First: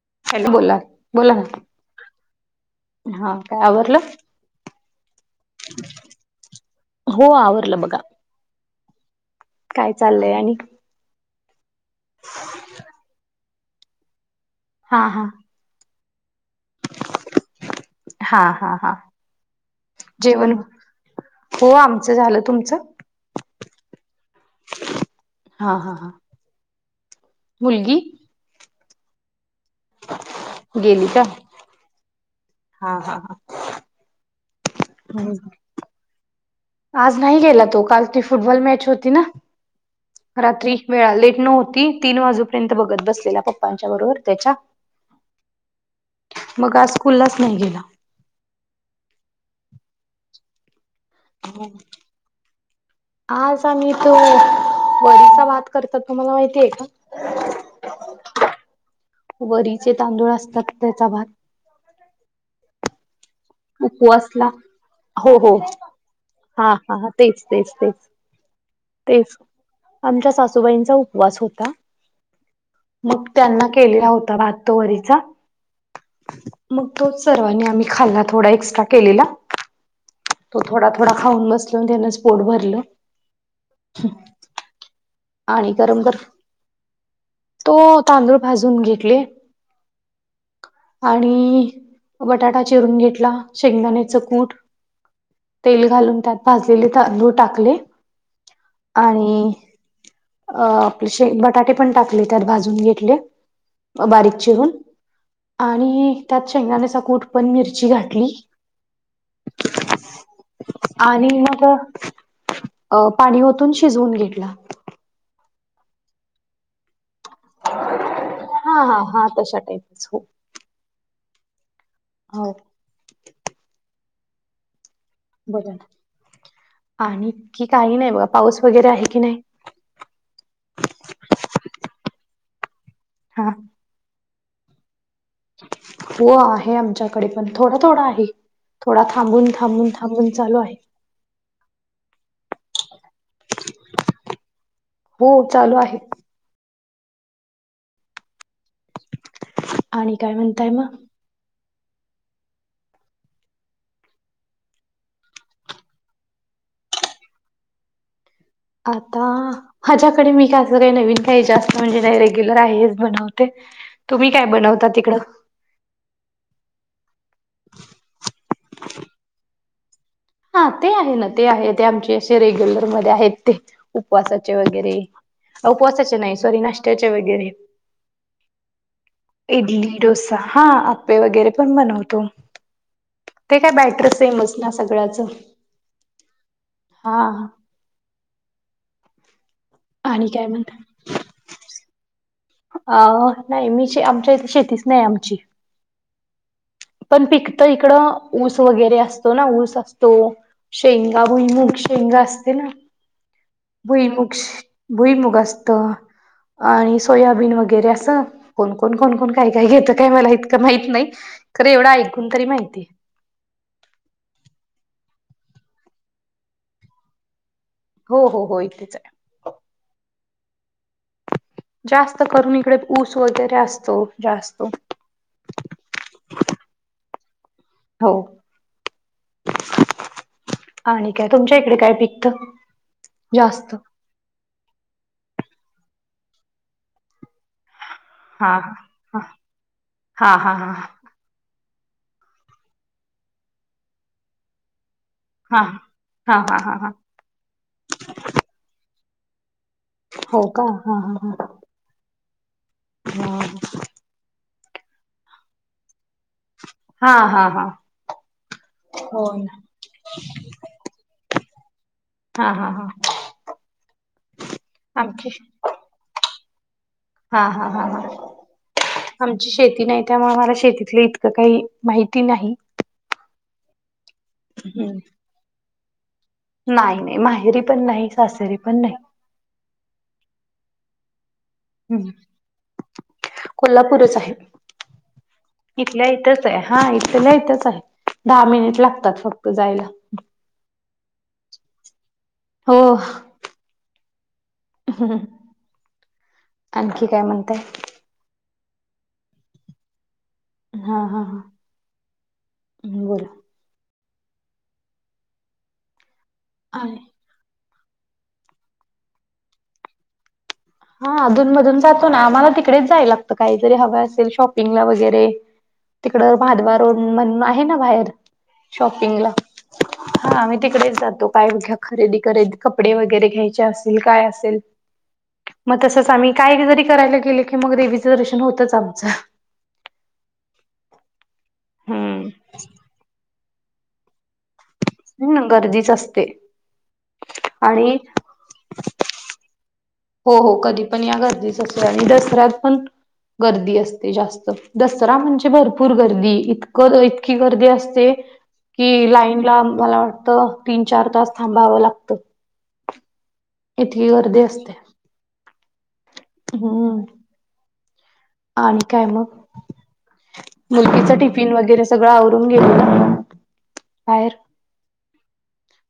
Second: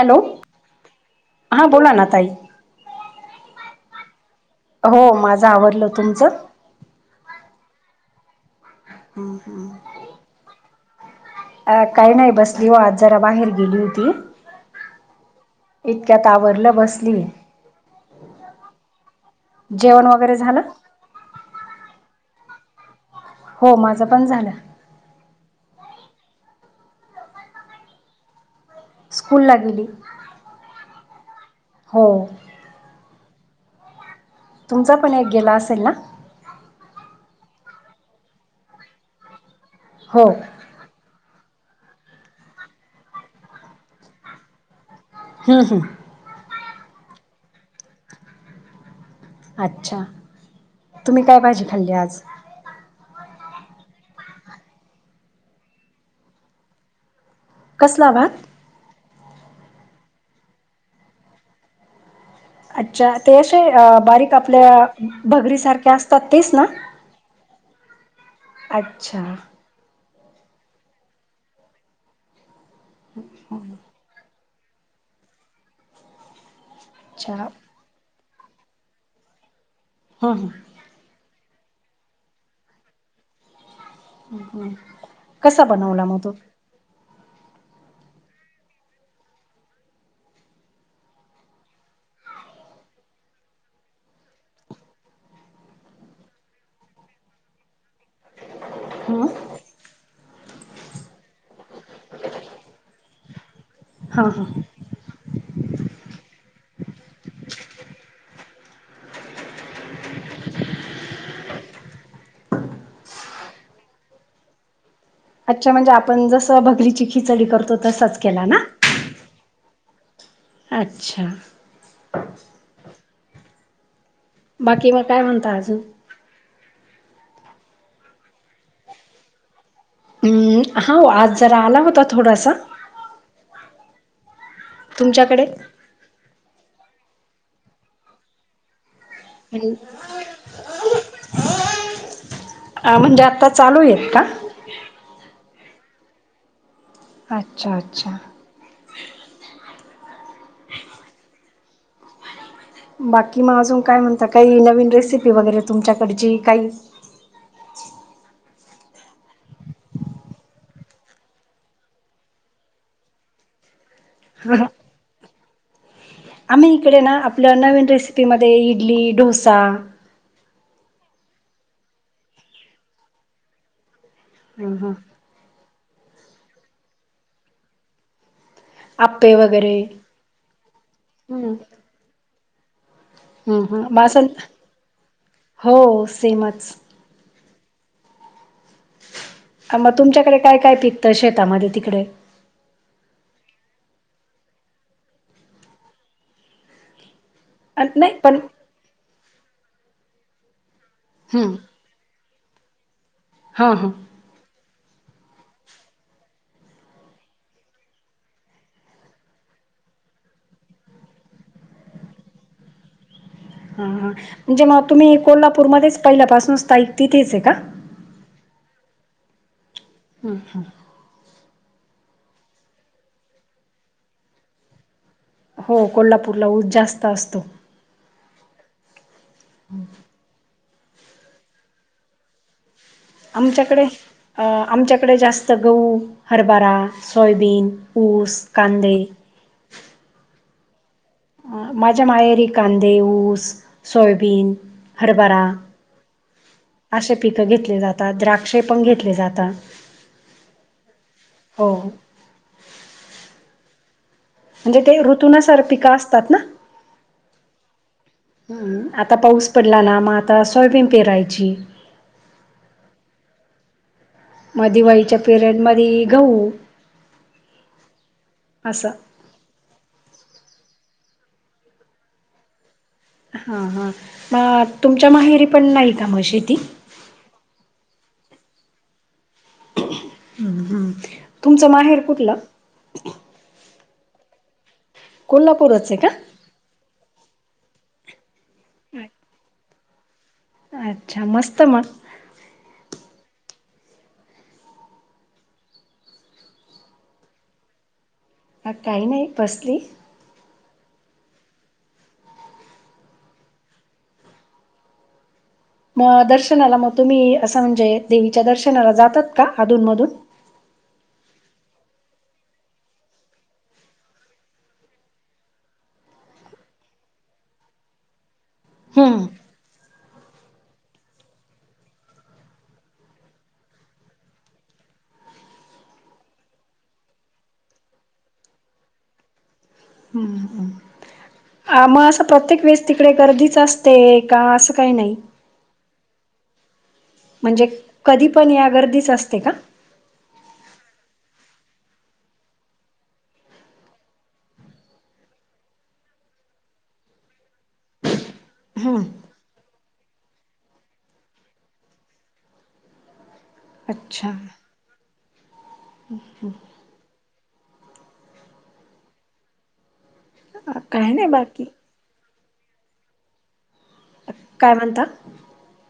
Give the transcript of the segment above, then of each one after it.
Hello बोला बोला ना हां बोला ना ताई हा काय आवरडलं हो माझं आवडलं तुमचं हो आवरलं बघा ह ह काय चाललंय आणि अ काही नाही बसली हो आज जरा बाहेर गेली होती हा हा इतक्या त आावरलं बस हा हा हा जेवण वगैरे झालं हो आमचं झालं तुमचं हो माझं पण झालं हा हा हा मुलगी स्कूलला गेली. गेली का? हो. हा, हा, हा. तुमचा पण एक हम्म गेला आसेल ना? आज नाही गेला तो, काल ती फुटबॉल मॅच होती ना हो रात्री वेळा लेट न होती तीन वाजूपर्यंत बघत बसलेला पप्पांच्या बरोबर तेच्या. हुं, हुं. मग आज स्कूललाच नाही गेला. आच्छा तुम्ही काय भाजी खाल्ली आज? आज आम्ही तो वडीचा भात करतो तुम्हाला माहिती आहे का? ह वरीचे तांदूळ असतात त्याचा भात. अच्छा ते अशे बारीक उपवासला आपल्या हो हो बघरी सारख्या असतात तेच ना? हा हा हा तेच तेच तेच अच्छा तेच आमच्या सासूबाईंचा उपवास होता, मग त्यांना केलेला होता भात त्यो वरीचा मग तोच अच्छा सर्वांनी आम्ही खाल्ला. थोडा एक्स्ट्रा केलेला. हं, हू. तो थोडा थोडा खाऊन बसलो त्यानच पोट भरलं. हू हू. आणि गरम गर तो तांदूळ भाजून घेटले आणि बटाटा चिरून घेतला, शेंगदाण्याचं कूट, तेल घालून त्यात भाजलेले तांदूळ टाकले हं? आणि अ आपले शे बटाटे पण टाकले त्यात भाजून घेतले हां बारीक हां चिरून आणि त्यात शेंगदान्याचा कुट पण मिरची घातली आणि मगं अ पाणी ओतून शिजवून घेटला. आच्छा म्हणजे आपण जसं भगरीची खिचडी करतो तसाच केला ना? हा हा हा तश्या टाईपच हो. आच्छा हो. बाकी म काय म्हणता बघा आजून? ना आणि की काही नाही बघा पाऊस वगैरे आहे की नाही? हम्म हा ओ आज जरा आला होता थोडासा. हा. तुमच्याकडे? हो आहे आमच्याकडे पण थोडा थोडा आहे. थोडा थांबून, थांबून, थांबून चालू आहे. आ म्हणजे आता चालू हेत का? हो चालू आहे. आच्छा आच्छा. आणि काय म्हणताय म? बाकी मग अजून काय म्हणता, काही नवीन रेसिपी वगैरे तुमच्याकडची काही आता माझ्याकडे मी का असं काही नवीन काही जास्त म्हणजे नाही रेग्युलर आहे हेज बनवते. तुम्ही काय बनवता तिकडं? आम्ही इकडे ना आपल नवीन रेसिपीमध्ये इडली, ढोसा, हा ते आहे ना ते आहे ते आमचे असे रेग्युलर मध्ये आहेत ते उपवासाचे हं, वगैरे उपवासाचे नाय, सॉरी नाश्त्याचे वगैरे आप्पे वगैरे इडली, डोसा, हा आप्पें वगैरे हं, पण बनवतो ते हं, काय हं. मग बॅटर असं सेमच ना सगळ्याच? हो सेमच हा मग आणि तुमच्याकडे काय म्हणत काय पीकतं शेतामधे तिकडे? अ नाही मीे आमच्या इथे शेतीच नाही, आमची पण पिकतं नाही इकडं पण ऊस वगैरे असतो ना ऊस असतो शेंगा हम्म भुईमूग शें‌ शेंगा असते ना? हा हा. भुईमुग भुईमुग असतं आणि सोयाबीन वगैरे असं कोण कोण कोण कोण काय काय घेतं. काय मला इतकं माहित नाही खरं एवढं ऐकून तरी माहितीय हा हा म्हणजे मग तुम्ही कोल्हापूरमध्येच पहिल्यापासून स्थायिक तिथेचय का? हो हो हो इथेचय हं हा- जास्त करून इकडे, ऊस वगैरे असतो जास्त हो! कोल्हापूरला ऊस जास्त असतो. हो आणि काय तुमच्या इकडे काय पिकतं? आमच्याकडे आमच्याकडे जास्त गहू, हरबरा, सोयबीन हा ह हा हा हा हा माझ्या माहेरी कांदे, ऊस, सोयाबीन हरबरा हा हा हा हा हा असे पिक घेतली जातात. द्राक्षे पण घेतले जातात हो का? हा ह ह हो हं म्हणजे ते ऋतुनसार पिकं असतात ना? हा हा हा हा हा हम्, आता पाऊस पडला ना, मग आता सोयाबीन पेरायची हा, हा हा म दिवाळीच्या आमची पिरेड मधी गहू हा, हा, हा असं आमची शेती नाही, त्यामुळे मला शेतीतलं इतकं काही माहिती नाही हा हा,, म तुमच्या माहेरी पण नाही का मग शेती? नाय, नाय माहेरी पण नाही, सासरी पण नाही ह् हम्,, तुमचं माहेर हम्म कुठलं? कोल्हापूरच आहे,, कोल्हापूरच आहे इथल्या का इथं हा इथल्या इथच हाय. दहा मिनिट लागतात फक्त जायला. अच्छा! मस्त म हो हम् आणखी काय म्हणताय? मग काही नाही. बसली हा, हा हा बोला. मग दर्शनाला, मग तुम्ही, असं म्हणजे देवीच्या दर्शनाला जातात का? अधून मधून हा, अधून मधून जातो ना,, आम्हाला तिकडेच जायला लागतं. काहीतरी हवं असेल, शॉपिंगला वगैरे तिकडं भादबा रोड म्हणून आहे ना बाहेर हम्म शॉपिंगला हा, आम्ही तिकडेच जातो, काय घ्या खरेदी कपडे, वगैरे घ्यायचे असेल, काय असेल मग तसंच आम्ही, काय जरी करायला गेलो की, मग देवीचं दर्शन होतच आमचं हम्म हम आ मग असं हम्म प्रत्येक वेळेस तिकडे गर्दीच असते का? असं काही नाही हं गर्दीच असते म्हणजे आणि कधी पण या, गर्दीच असते का? हो, हो, कधी पण या, गर्दीच असते. आणि दसऱ्यात पण गर्दी असते जास्त, दसरा म्हणजे भरपूर गर्दी, इतकंऽ की गर्दी असते. कि हम्म लाईन ला मला वाटतं, तीन चार तास थांबावं लागतं. इतकी अच्छा गर्दी असत्या. हो, आणि काय मग,, मुलगीच काही नाही टिफिन बाकी वगैरेऽ सगळं आवरून गेलेलो मी,, बाहेर. काय म्हणता?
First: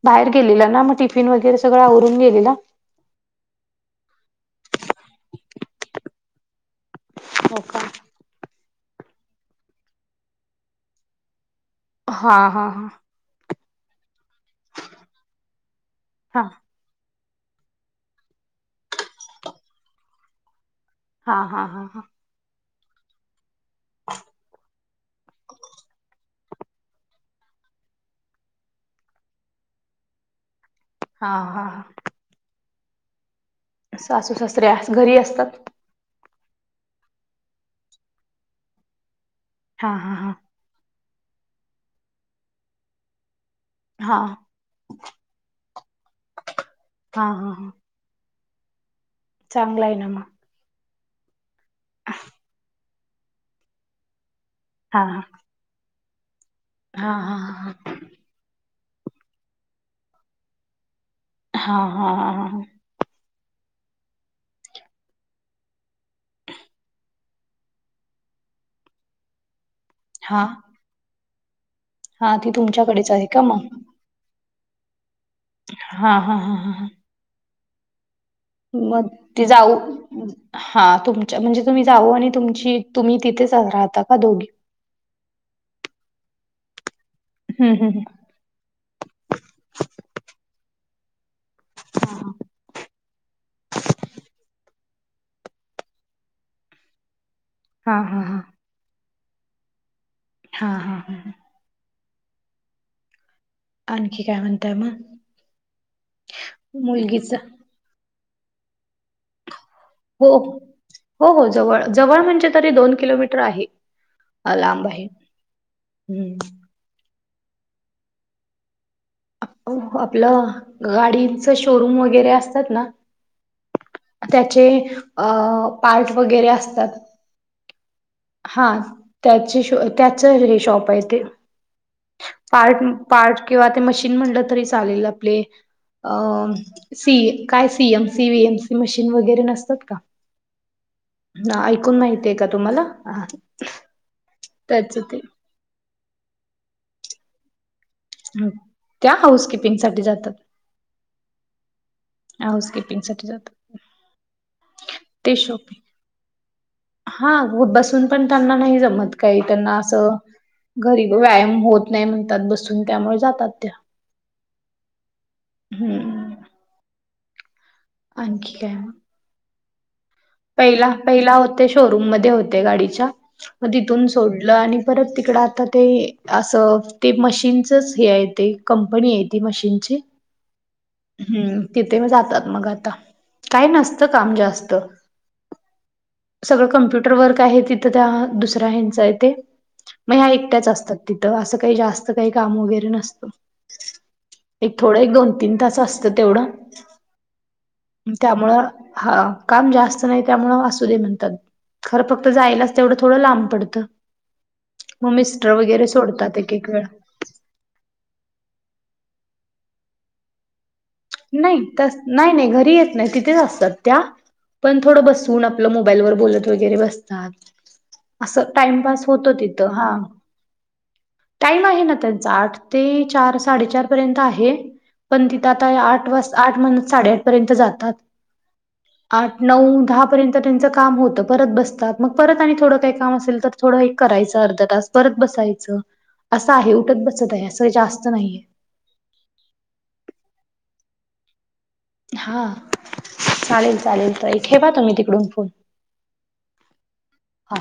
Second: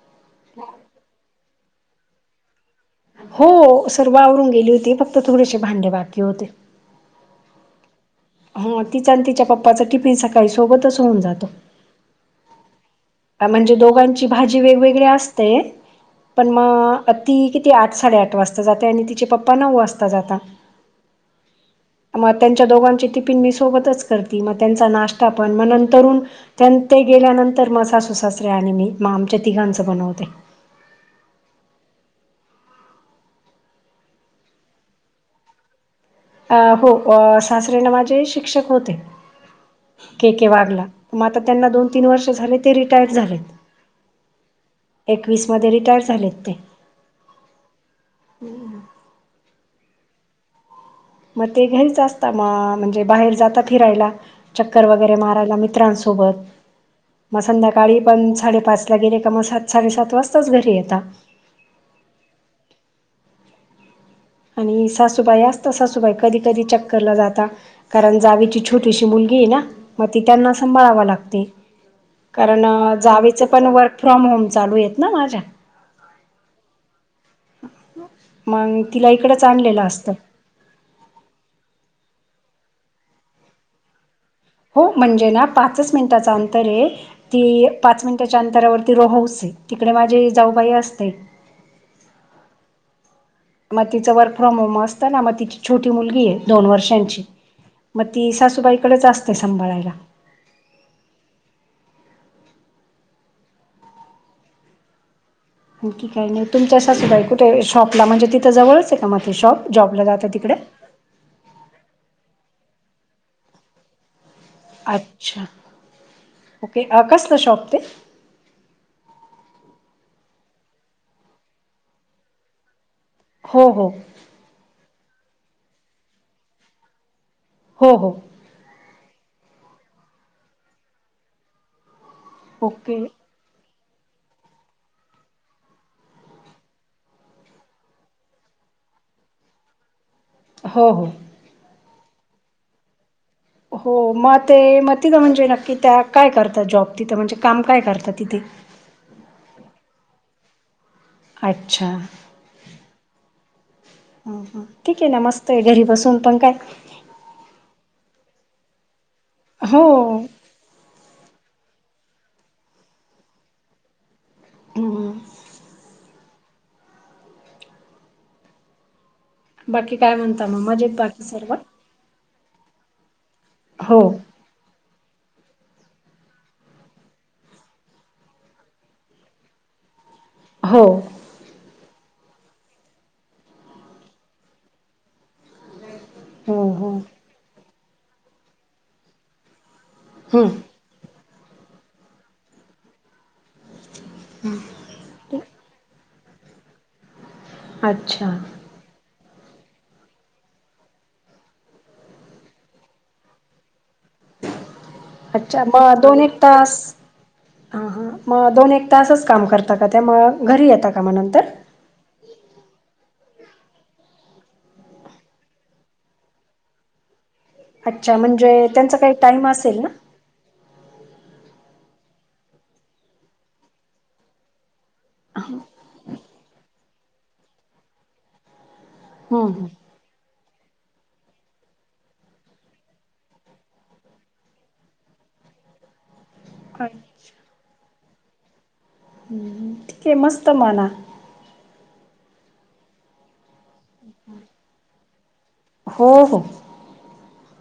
बाहेर गेलेला ना, मग टिफिन वगैरे सगळं आवरून गेलेला.? हो, सर्व आवरून गेली होती, फक्त थोडेसे भांडे बाकी होते. हो का? हा,, तिचा आणि तिच्या पप्पाचा टिफिन सकाळी सोबतच होऊन जातो. हा, हा हा,, आ, म्हणजे दोघांची भाजी वेगवेगळी असते, हा पण मगऽ ती किती आठ साडेआठ वाजता जाते, आणि तिचे पप्पा नऊ वाजता जातात. हा, हा, हा हा, मग त्यांच्या दोघांची टिपीन मी सोबतच करती, मग त्यांऽ त नाश्ता पण म नंतरुण त्य-ते गेल्यानंतर सा स सासरे आणि मी म आमच्या तिघांचं बनवते हा हा ह सासू सासरे अस घरी असतत अ हो सासरेन माझे शिक्षक होते हा हा के हा के वाघला. मग आता त्यांना दोन तीन वर्ष झाले, ते रिटायर झाले. हा एकवीस मध्ये रिटायर झालेत ते. हा हा, हा, हम् हम, चांगला य ना मऽ मग ते घरीच असता म,, म्हणजे बाहेर जाता फिरायला,, चक्कर हा वगैरे हा मारायला मित्रांसोऽ सोबत,, हा हा मग सं्याकाळी पणऽ साडेपाच ला गेले का म सात साडेसात वाजताच घरी येतात हा हा हां हां हां आणि सासूबाई असत सासूबाई कधी कधी चक्करला जाता कारण जावीची छोटीशी मुलगी आहे ना म ती हा त्यांना सांभाळाव लागते. हा ती कारण तुमच्याकडेच आहे का जावेच पण मग वर्क फ्रॉम होम चालू हेत ना माझ्या. हा हा हा हा हा मग म तिला इकडंच ते जाऊ आणलेलं असतं हा तुमच्या म्हणजे तुम्ही जाऊ आणि तुमची तुम्ही तिथेच राहता का दोघी. हो म्हणजे ना पाच मिनिटाचा अंतर आहे ती हम्म हम्म पाच मिन त्याच्या अंतरावरती रोहाऊस आहे तिकडे माझी जाऊबाई असते. हा हा म तिचं वर्क फ्रॉम होम असतं ना म तिची छोटी मुलगी आहे दोन वर्षांची. हा म हा ती हा सासूबाईकडेच असते सांभाळायला हा हा हा ह आणखी काय म्हणताय मग आणखी काय नाही तुमच्या सासूबाई मुलगीच कुठे शॉपला म्हणजे तिथं जवळच आहे का म ते शॉप जॉबला जाता हो तिकडे हो हो जवळ जवळ म्हणजे तरी दोन किलोमीटर आहे. अ, लांब आहे अच्छा हम्म ओके अ कसलं शॉप ते अ आपलं गाडीच शोरूम वगैरे असतात ना हो हो त्याचे अ पार्ट वगैरे असतात हो हो. हा. त्याचे श त्याच हे शॉप आहे ते. पार्ट ओके पार्ट किंवा ते मशीन म्हणलं, तरी चालेल. आपले. अ सी काय सीएमसी एमसी मशीन वगैरे नसतात का? हो हो. अ ऐकून माहीतीये का तुम्हाला? हो. म, ते, म त्याच तिद ते म्हणजे, नक्की त्या काय करता जॉब तिथं. म्हणजे काम काय करतात. तिथे त्या, हाऊस किपिंग साठी जातात. अच्छा. हाऊस किपिंग साठी जातात ह ह. ठीके ना. ते मस्तय. शॉपिंग घरी बसून पण काय? हा बसून पण त्यांना नाही जमत काही. त्यांना हो असं घरी व्यायाम होत नाही म्हणतात बसून. त्यामुळे जातात त्या. हं हम्म. आणखी काय म. बाकी काय म्हण पहिला पहिला होते शोरूम मध्ये होते. गाडीच्या. मग हो तिथून सोड ल. आणि परत तिकड आता ते असं ते मशीनचच हे आहे ते. कंपनीये ती मशीनची. हो. हम्म तिथे जातात मग आता. काय नसतं काम जास्त. हो सगळं हो कम्प्युटर वर्क आहे तिथं त्या दुसऱ्या हेंच आहे ते, मग ह्या हं एकट्याच असतात. तिथं असं काही जास्त काही, काम वगैरे नसतं. एक थोडं एक दोन तीन तास असतं तेवढं. अच्छा त्यामुळं, हा काम जास्त नाही त्यामुळं. असू दे म्हणतात. खरं फक्त जायलाच तेवढं थोडं लांब पडतं. म मिस्टर अच्छा वगैरे सोडतात. एक एक वेळा. हा हा, मग दोन एक तासच काम करता का त्या? म घरी येता का? मग नंतर नाही तस, नाही! नाही! घरी येत नाही. तिथेच असतात त्या. पण थोडं बसवून. आपलं मोबाईलवर बोलत वगैरे बसतात. अच्छा असं म्हणजे त्यांचा टाइमपास काही होतो टाईम तिथं, असेल ना हा. टाइम आहे ना त्यांचा. आठ ते चार-साडेचार पर्यंत आहे. पण तिथं आ तय. आठ वाजता, आठ, साडे-आठ पर्यंत जातात आठ, हं हं नऊ, दहा पर्यंत त्यांच काम होतं, परत बसतात, मग परत आणि थोडं काही काम असेल तर थोडं हे करायचं अर्धा तास. परत बसायचं. असं आहे. उठत-बसत आहे. असं जास्त नाहीये. हम्म, हम्म. ठीके मस्त म्हना. हा! चालेल चालेल ताई, ठेवा तुम्ही तिकडून फोन. हो हो. हा.